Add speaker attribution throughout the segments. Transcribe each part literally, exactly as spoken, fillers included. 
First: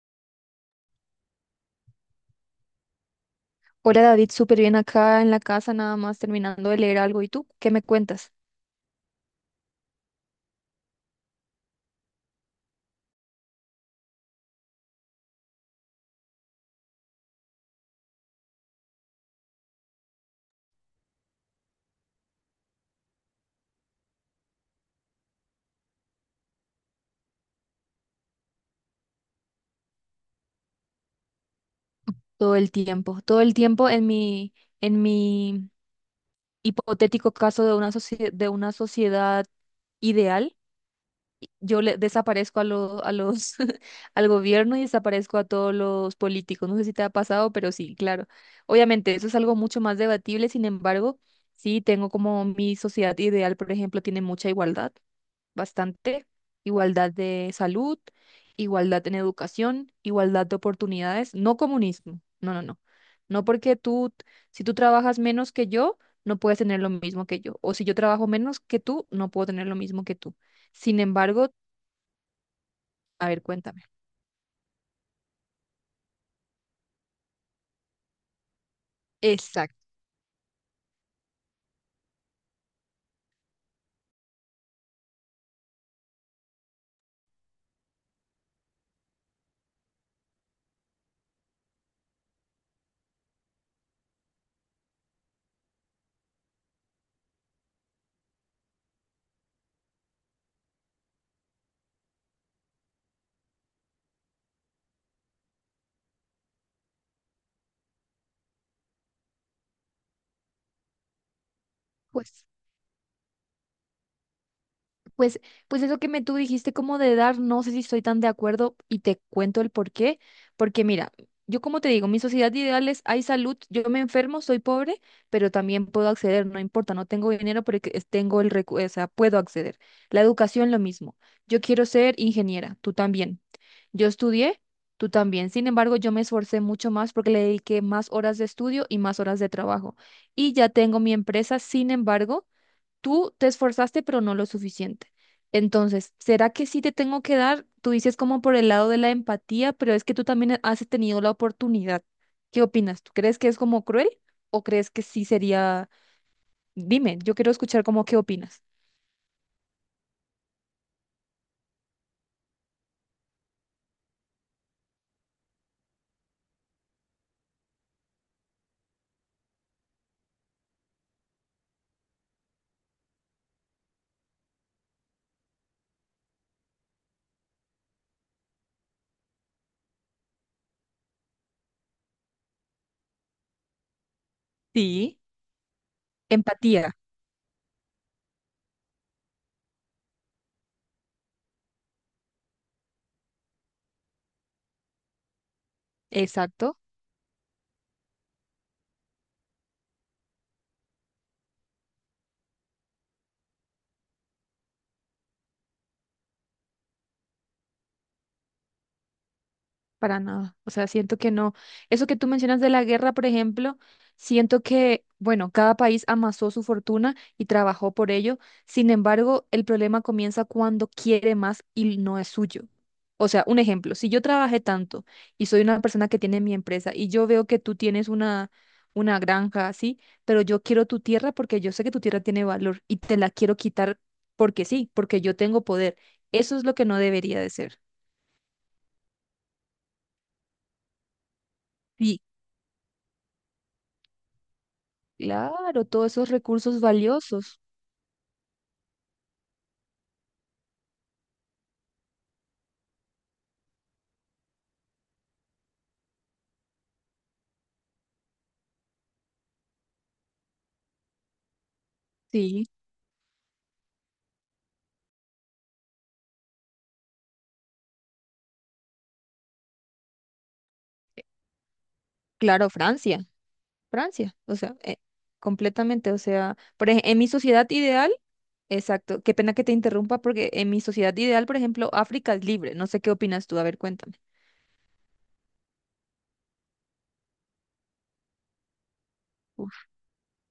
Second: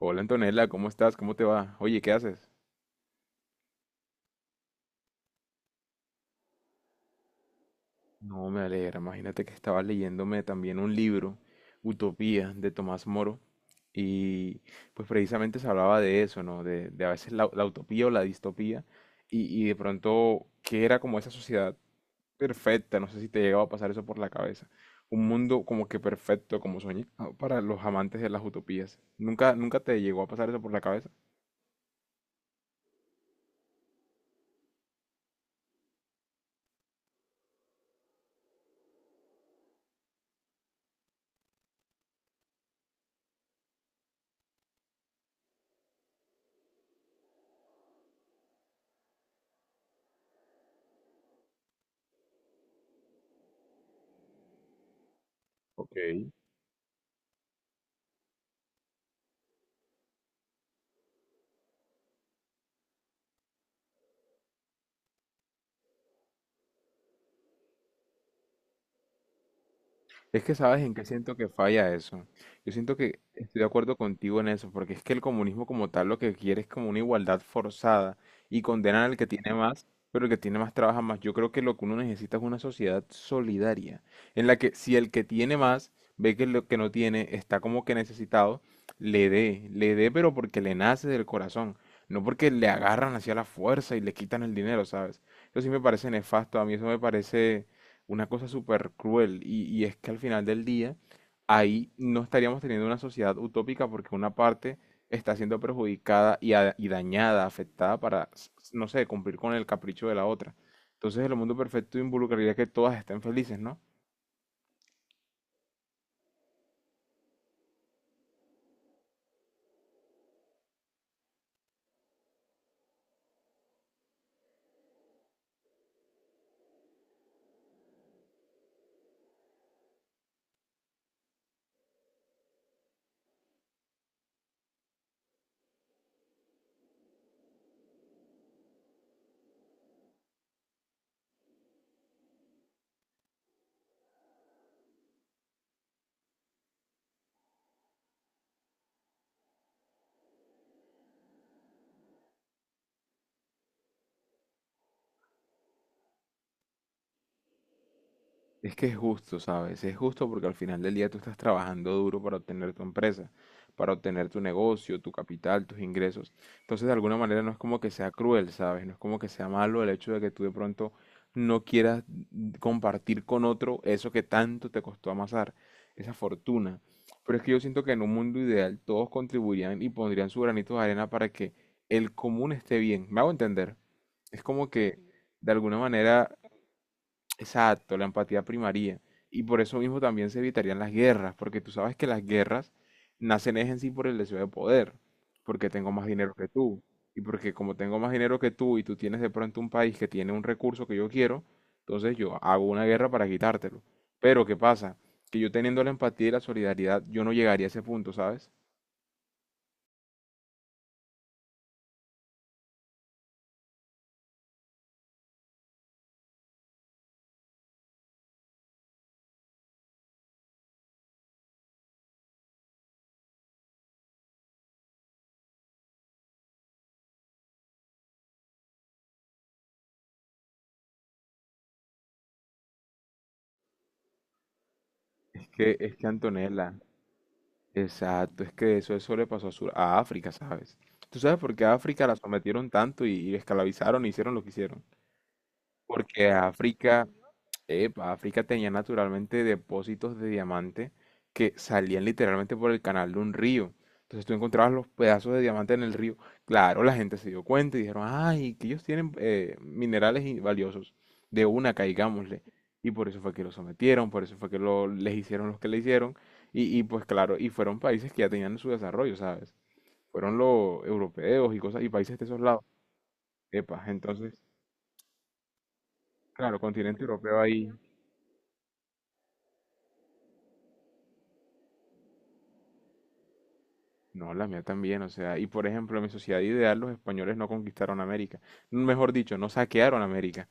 Speaker 1: Hola Antonella, ¿cómo estás? ¿Cómo te va? Oye, ¿qué haces?
Speaker 2: Hola David, súper bien acá en la casa, nada más terminando de leer algo. ¿Y tú qué me cuentas?
Speaker 1: No, me alegra. Imagínate que estaba leyéndome también un libro, Utopía, de Tomás Moro, y pues precisamente se hablaba de eso, ¿no? De, de a veces la, la utopía o la distopía, y, y de pronto, ¿qué era como esa sociedad perfecta? No sé si te llegaba a pasar eso por la cabeza. Un mundo como que perfecto, como soñado para los amantes de las utopías. ¿Nunca, nunca te llegó a pasar eso por la cabeza?
Speaker 2: Todo el tiempo, todo el tiempo en mi, en mi hipotético caso de una socie- de una sociedad ideal, yo le desaparezco a lo, a los, al gobierno y desaparezco a todos los políticos. No sé si te ha pasado, pero sí, claro. Obviamente, eso es algo mucho más debatible. Sin embargo, sí tengo como mi sociedad ideal, por ejemplo, tiene mucha igualdad,
Speaker 1: Ok.
Speaker 2: bastante, igualdad de salud, igualdad en educación, igualdad de oportunidades, no comunismo, no, no, no. No porque tú, si tú trabajas menos que yo, no puedes tener lo mismo que yo, o si yo trabajo menos que tú, no puedo tener lo mismo que tú.
Speaker 1: Es que sabes en
Speaker 2: Sin
Speaker 1: qué siento que
Speaker 2: embargo,
Speaker 1: falla eso. Yo siento que
Speaker 2: a ver,
Speaker 1: estoy de
Speaker 2: cuéntame.
Speaker 1: acuerdo contigo en eso, porque es que el comunismo como tal lo que quiere es como una igualdad forzada y condenan al que tiene
Speaker 2: Exacto.
Speaker 1: más, pero el que tiene más trabaja más. Yo creo que lo que uno necesita es una sociedad solidaria, en la que si el que tiene más ve que lo que no tiene está como que necesitado, le dé, le dé, pero porque le nace del corazón, no porque le agarran hacia la fuerza y le quitan el dinero, ¿sabes? Eso sí me parece nefasto, a mí eso me parece una cosa súper cruel. Y, y es que al final del día, ahí no estaríamos teniendo una sociedad utópica porque una parte está siendo perjudicada y, a- y dañada, afectada para, s- s- no sé, cumplir con el capricho de la otra. Entonces el mundo perfecto
Speaker 2: Pues
Speaker 1: involucraría que todas estén felices, ¿no?
Speaker 2: Pues, pues eso que me tú dijiste como de dar, no sé si estoy tan de acuerdo y te cuento el por qué. Porque mira, yo como te digo, mi sociedad ideal es, hay salud, yo me enfermo, soy pobre, pero también puedo acceder, no importa, no tengo dinero, pero que- tengo el recu, o sea, puedo acceder. La educación, lo mismo. Yo quiero ser ingeniera, tú también. Yo estudié, tú también. Sin embargo, yo me esforcé mucho más porque le dediqué más horas de estudio y más horas de trabajo. Y ya tengo mi empresa, sin embargo tú te esforzaste, pero no lo suficiente. Entonces, ¿será que sí te tengo que dar? Tú dices como por el lado de la empatía, pero es que tú también has tenido la oportunidad. ¿Qué opinas? ¿Tú crees que es como cruel o crees que sí sería? Dime, yo quiero escuchar como qué opinas.
Speaker 1: Es que es justo, ¿sabes? Es justo porque al final del día tú estás trabajando duro para obtener tu empresa, para obtener tu negocio, tu capital, tus ingresos. Entonces, de alguna manera no es como que sea cruel, ¿sabes? No es como que sea malo el hecho de que tú de pronto no quieras mm, compartir con otro eso que tanto te costó amasar, esa fortuna. Pero es que yo siento que en un mundo ideal todos contribuirían y pondrían su granito de arena para que el común esté bien. ¿Me hago entender? Es como que
Speaker 2: Sí,
Speaker 1: de alguna manera
Speaker 2: empatía,
Speaker 1: exacto, la empatía primaría. Y por eso mismo también se evitarían las guerras, porque tú sabes que las guerras nacen es en sí por el deseo de poder, porque tengo más dinero que
Speaker 2: exacto.
Speaker 1: tú. Y porque como tengo más dinero que tú y tú tienes de pronto un país que tiene un recurso que yo quiero, entonces yo hago una guerra para quitártelo. Pero ¿qué pasa? Que yo teniendo la empatía y la solidaridad, yo no llegaría a ese punto, ¿sabes?
Speaker 2: Para nada. O sea, siento que no. Eso que tú mencionas de la guerra, por ejemplo, siento que, bueno, cada país amasó su fortuna y trabajó por ello. Sin embargo, el problema comienza cuando quiere más y no es suyo. O sea, un ejemplo, si yo trabajé tanto y soy una persona que tiene mi empresa y yo veo que tú tienes una, una granja así, pero yo quiero tu tierra porque yo sé que tu tierra tiene valor y te la quiero quitar porque sí, porque yo
Speaker 1: Es
Speaker 2: tengo
Speaker 1: que, es
Speaker 2: poder.
Speaker 1: que
Speaker 2: Eso es
Speaker 1: Antonella,
Speaker 2: lo que no debería de ser.
Speaker 1: exacto, es que eso, eso le pasó a, Sur- a África, ¿sabes? ¿Tú sabes por qué a África la sometieron tanto y, y esclavizaron y hicieron lo que hicieron?
Speaker 2: Claro, todos esos
Speaker 1: Porque
Speaker 2: recursos
Speaker 1: África,
Speaker 2: valiosos.
Speaker 1: epa, África tenía naturalmente depósitos de diamante que salían literalmente por el canal de un río. Entonces tú encontrabas los pedazos de diamante en el río. Claro, la gente se dio cuenta y dijeron, ay, que ellos tienen eh, minerales y- valiosos. De una, caigámosle.
Speaker 2: Sí,
Speaker 1: Y por eso fue que lo sometieron, por eso fue que lo, les hicieron los que le hicieron. Y, y pues claro, y fueron países que ya tenían su desarrollo, ¿sabes? Fueron los europeos y cosas, y países de esos lados.
Speaker 2: claro, Francia,
Speaker 1: Epa,
Speaker 2: Francia,
Speaker 1: entonces,
Speaker 2: o sea, eh, completamente, o sea,
Speaker 1: claro,
Speaker 2: por ej-
Speaker 1: continente
Speaker 2: en mi
Speaker 1: europeo
Speaker 2: sociedad
Speaker 1: ahí.
Speaker 2: ideal, exacto, qué pena que te interrumpa porque en mi sociedad ideal, por ejemplo, África es libre, no sé qué opinas tú, a ver, cuéntame.
Speaker 1: No, la mía también, o sea, y por ejemplo, en mi sociedad ideal los españoles no conquistaron América, mejor dicho, no
Speaker 2: Uf,
Speaker 1: saquearon América.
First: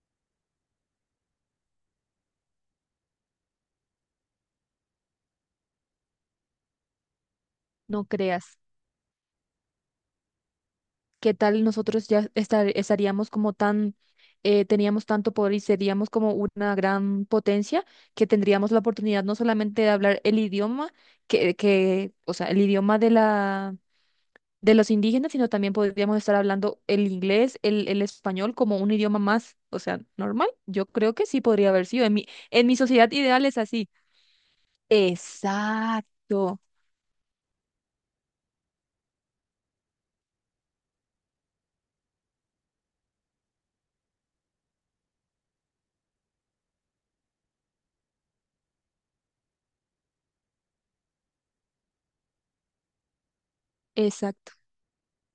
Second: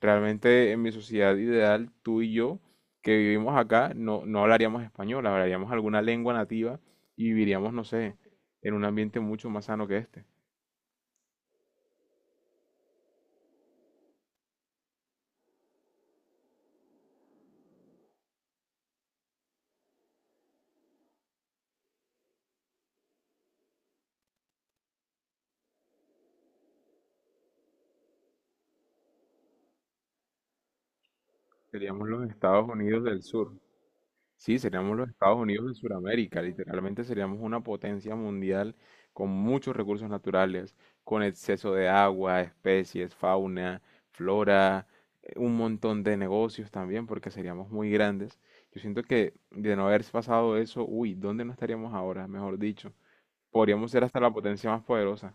Speaker 1: Realmente en mi sociedad ideal, tú y yo, que vivimos acá, no, no hablaríamos español, hablaríamos alguna lengua nativa y viviríamos, no
Speaker 2: no
Speaker 1: sé,
Speaker 2: creas,
Speaker 1: en un ambiente mucho más sano que este.
Speaker 2: ¿qué tal nosotros ya estar- estaríamos como tan, eh, teníamos tanto poder y seríamos como una gran potencia que tendríamos la oportunidad no solamente de hablar el idioma, que, que, o sea, el idioma de la de los indígenas, sino también podríamos estar hablando el inglés, el, el español como un idioma más, o sea, normal. Yo creo que sí podría haber sido.
Speaker 1: Seríamos
Speaker 2: En mi,
Speaker 1: los
Speaker 2: en
Speaker 1: Estados
Speaker 2: mi
Speaker 1: Unidos
Speaker 2: sociedad
Speaker 1: del
Speaker 2: ideal
Speaker 1: Sur.
Speaker 2: es así.
Speaker 1: Sí, seríamos los Estados Unidos de Sudamérica,
Speaker 2: Exacto,
Speaker 1: literalmente seríamos una potencia mundial con muchos recursos naturales, con exceso de agua, especies, fauna, flora, eh, un montón de negocios también, porque seríamos muy grandes. Yo siento que de no haber pasado eso, uy, ¿dónde no estaríamos ahora? Mejor dicho, podríamos ser hasta la potencia más poderosa.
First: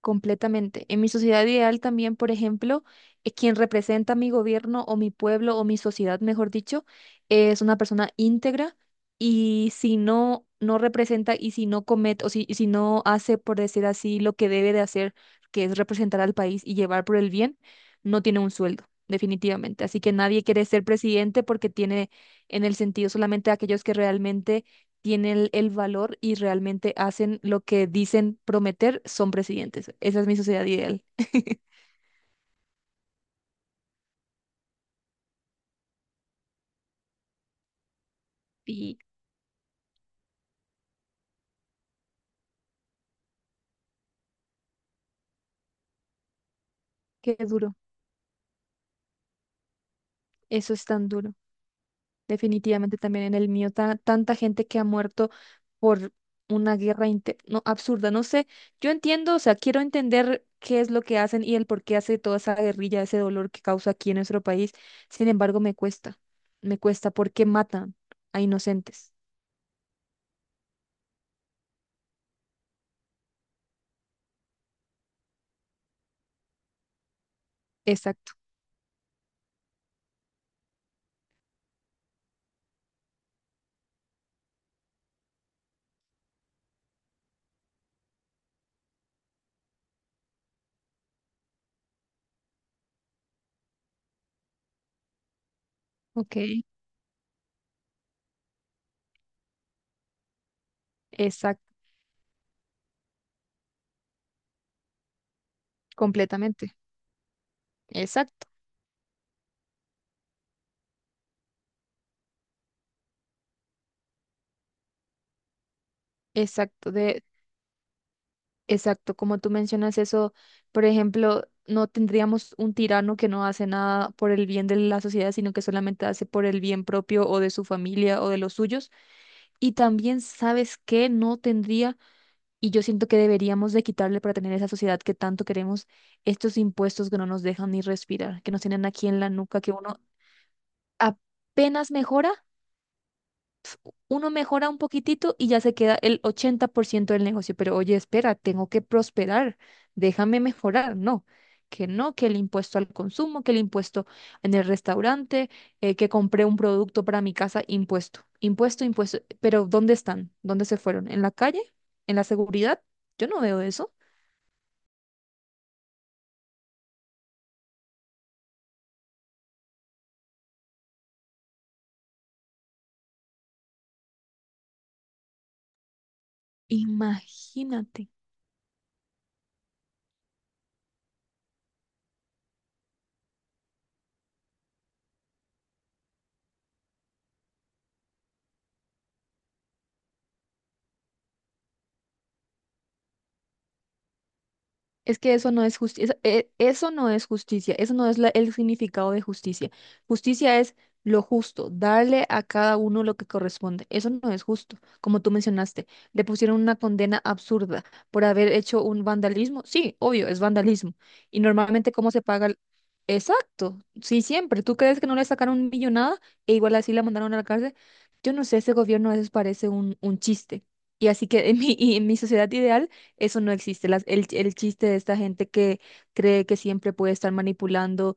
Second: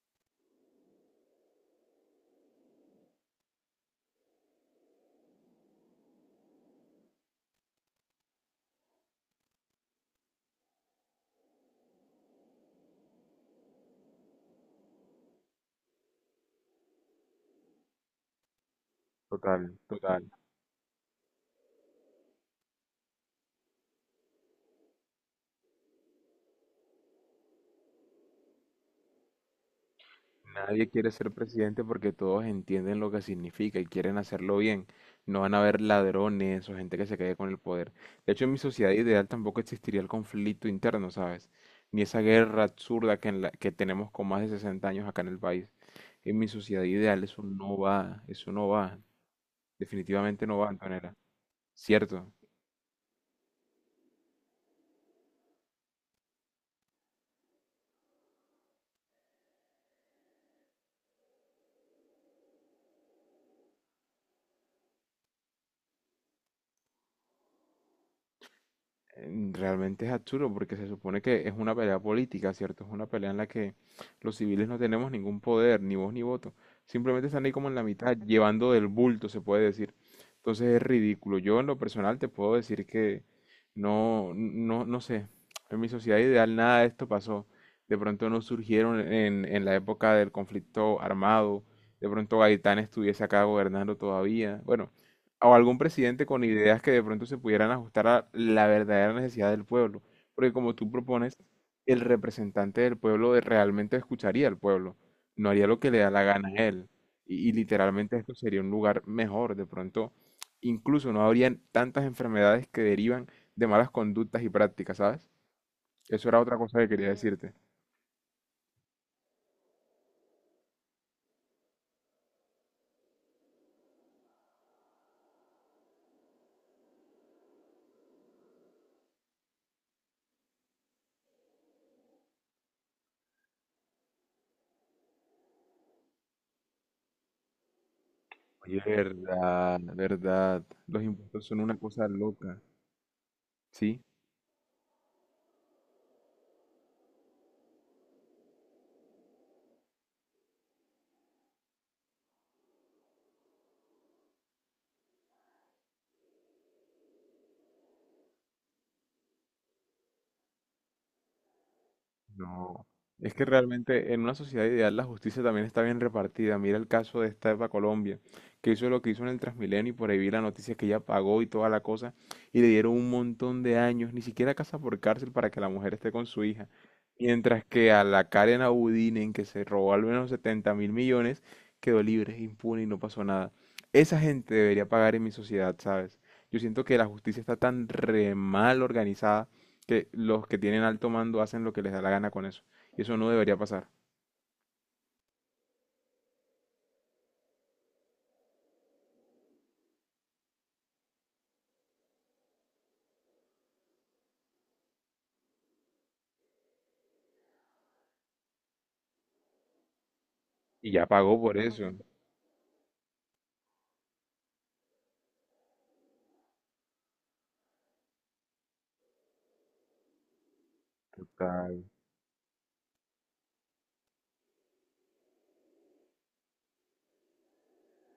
Speaker 2: completamente. En mi sociedad ideal también, por ejemplo, eh, quien representa mi gobierno o mi pueblo o mi sociedad, mejor dicho, es una persona íntegra y si no, no representa y si no comete o si, y si no hace, por decir así, lo que debe de hacer, que es representar al país y llevar por el bien, no tiene un sueldo,
Speaker 1: Total,
Speaker 2: definitivamente. Así que
Speaker 1: total.
Speaker 2: nadie quiere ser presidente porque tiene en el sentido solamente aquellos que realmente tienen el, el valor y realmente hacen lo que dicen prometer, son presidentes. Esa es mi sociedad
Speaker 1: Nadie
Speaker 2: ideal.
Speaker 1: quiere ser presidente porque todos entienden lo que significa y quieren hacerlo bien. No van a haber ladrones o gente que se quede con el poder. De hecho, en mi sociedad
Speaker 2: Y
Speaker 1: ideal tampoco existiría el conflicto interno, ¿sabes? Ni esa guerra absurda que, en la- que tenemos con más de sesenta años acá en el país. En mi sociedad ideal
Speaker 2: qué
Speaker 1: eso
Speaker 2: duro,
Speaker 1: no va, eso no va. Definitivamente no va,
Speaker 2: eso es tan
Speaker 1: Antonella.
Speaker 2: duro.
Speaker 1: ¿Cierto?
Speaker 2: Definitivamente también en el mío, ta- tanta gente que ha muerto por una guerra inte- no, absurda. No sé, yo entiendo, o sea, quiero entender qué es lo que hacen y el por qué hace toda esa guerrilla, ese dolor que causa aquí en nuestro país. Sin embargo, me cuesta, me cuesta porque matan a inocentes.
Speaker 1: Mm, realmente es absurdo porque se supone que es una pelea política, ¿cierto? Es una pelea en la que los civiles no tenemos ningún poder, ni voz ni voto. Simplemente están ahí como en la mitad,
Speaker 2: Exacto,
Speaker 1: llevando del bulto, se puede decir. Entonces es ridículo. Yo en lo personal te puedo decir que no, no, no sé. En mi sociedad ideal nada de esto pasó. De pronto no surgieron en, en la época del conflicto armado. De pronto Gaitán estuviese acá gobernando todavía. Bueno, o algún presidente
Speaker 2: ok,
Speaker 1: con ideas que de pronto se pudieran ajustar a la verdadera necesidad del pueblo. Porque como tú propones,
Speaker 2: exacto,
Speaker 1: el representante del pueblo de- realmente escucharía al pueblo, no haría lo que le da la gana a
Speaker 2: completamente.
Speaker 1: él. Y, y literalmente esto
Speaker 2: Exacto.
Speaker 1: sería un lugar mejor. De pronto, incluso no habrían tantas enfermedades que derivan de malas conductas y prácticas, ¿sabes? Eso era otra cosa que
Speaker 2: Exacto,
Speaker 1: quería
Speaker 2: de,
Speaker 1: decirte.
Speaker 2: exacto, como tú mencionas eso, por ejemplo, no tendríamos un tirano que no hace nada por el bien de la sociedad, sino que solamente hace por el bien propio o de su familia o de los suyos. Y también, ¿sabes qué? No tendría, y yo siento que deberíamos de quitarle para tener esa sociedad que tanto queremos, estos impuestos que no nos dejan ni respirar, que nos
Speaker 1: Oye,
Speaker 2: tienen aquí en la nuca, que
Speaker 1: verdad,
Speaker 2: uno
Speaker 1: verdad. Los impuestos son una
Speaker 2: apenas
Speaker 1: cosa
Speaker 2: mejora.
Speaker 1: loca, ¿sí?
Speaker 2: Uno mejora un poquitito y ya se queda el ochenta por ciento del negocio. Pero oye, espera, tengo que prosperar, déjame mejorar. No, que no, que el impuesto al consumo, que el impuesto en el restaurante, eh, que compré un producto para mi casa, impuesto, impuesto, impuesto. Pero ¿dónde están? ¿Dónde se fueron? ¿En la calle? ¿En la seguridad?
Speaker 1: No,
Speaker 2: Yo
Speaker 1: es
Speaker 2: no
Speaker 1: que
Speaker 2: veo eso.
Speaker 1: realmente en una sociedad ideal la justicia también está bien repartida. Mira el caso de esta Eva Colombia, que hizo lo que hizo en el Transmilenio y por ahí vi la noticia que ella pagó y toda la cosa y le dieron un montón de años, ni siquiera casa por cárcel para que la mujer esté con su hija. Mientras que a
Speaker 2: Imagínate.
Speaker 1: la Karen Abudinen, que se robó al menos setenta mil millones, quedó libre, impune y no pasó nada. Esa gente debería pagar en mi sociedad, ¿sabes? Yo siento que la justicia está tan re mal organizada que los que tienen alto mando hacen lo que les da la gana con eso. Y eso no debería pasar.
Speaker 2: Es que eso no es justicia, eso no es justicia, eso no es la- el significado de justicia. Justicia es lo justo, darle a cada uno lo que corresponde. Eso no es justo, como tú mencionaste. Le pusieron una condena absurda por haber hecho un vandalismo. Sí, obvio, es
Speaker 1: Y
Speaker 2: vandalismo.
Speaker 1: ya pagó
Speaker 2: Y
Speaker 1: por eso.
Speaker 2: normalmente, ¿cómo se paga? el- Exacto, sí, siempre. ¿Tú crees que no le sacaron millonada e igual así la mandaron a la cárcel? Yo no sé, ese gobierno a veces parece un, un chiste. Y así que en mi,
Speaker 1: Total.
Speaker 2: y en mi sociedad ideal eso no existe. Las- el, el chiste de esta gente que cree que siempre puede estar manipulando,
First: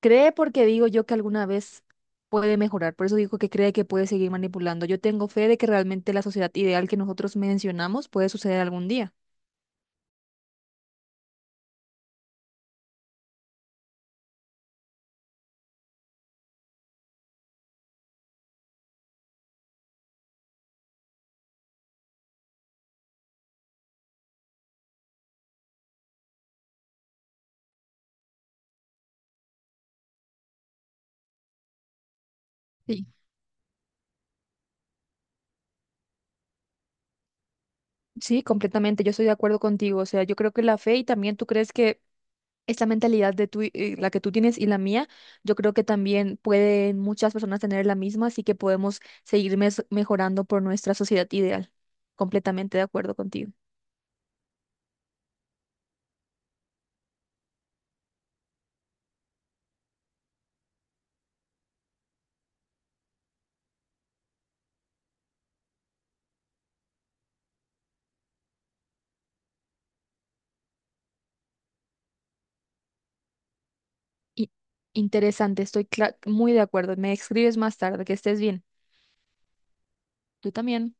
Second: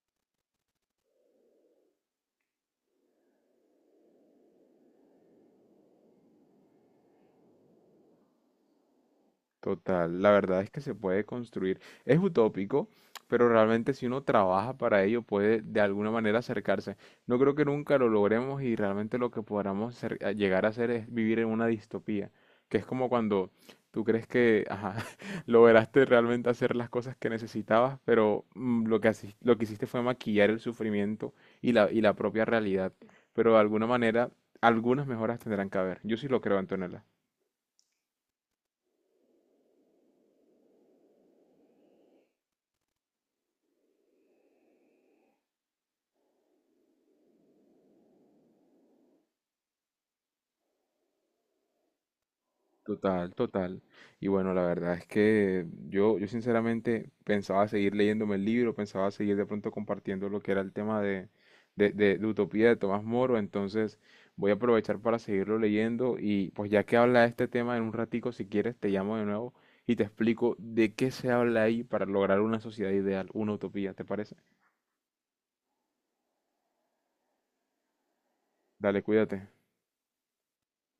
Speaker 2: cree porque digo yo que alguna vez puede mejorar. Por eso digo que cree que puede seguir manipulando. Yo tengo fe de que realmente la sociedad ideal que nosotros mencionamos puede suceder algún día.
Speaker 1: Total, la verdad es que se puede construir. Es utópico, pero realmente si uno trabaja para ello puede de alguna manera acercarse. No creo que nunca lo logremos y realmente lo que podamos ser- a llegar a hacer es vivir en una distopía, que es como cuando tú crees que ajá, lograste realmente hacer las cosas que necesitabas, pero mm, lo que, haci- lo que hiciste fue maquillar el sufrimiento y la, y la propia realidad.
Speaker 2: Sí.
Speaker 1: Pero de alguna manera, algunas mejoras tendrán que haber. Yo sí lo creo, Antonella.
Speaker 2: Sí, completamente. Yo estoy de acuerdo contigo. O sea, yo creo que la fe y también tú crees que esta mentalidad de tú, y- eh, la que tú tienes y la mía, yo creo que también pueden muchas personas tener la misma, así que podemos seguir mes- mejorando por nuestra sociedad ideal. Completamente de acuerdo
Speaker 1: Total,
Speaker 2: contigo.
Speaker 1: total. Y bueno, la verdad es que yo, yo sinceramente pensaba seguir leyéndome el libro, pensaba seguir de pronto compartiendo lo que era el tema de, de, de- de Utopía de Tomás Moro, entonces voy a aprovechar para seguirlo leyendo y pues ya que habla de este tema en un ratico, si quieres, te llamo de nuevo y te explico de qué se habla ahí para lograr una sociedad ideal, una utopía, ¿te parece?
Speaker 2: Y interesante, estoy cla- muy de acuerdo. Me escribes más tarde, que estés bien.
Speaker 1: Dale, cuídate.
Speaker 2: Tú también.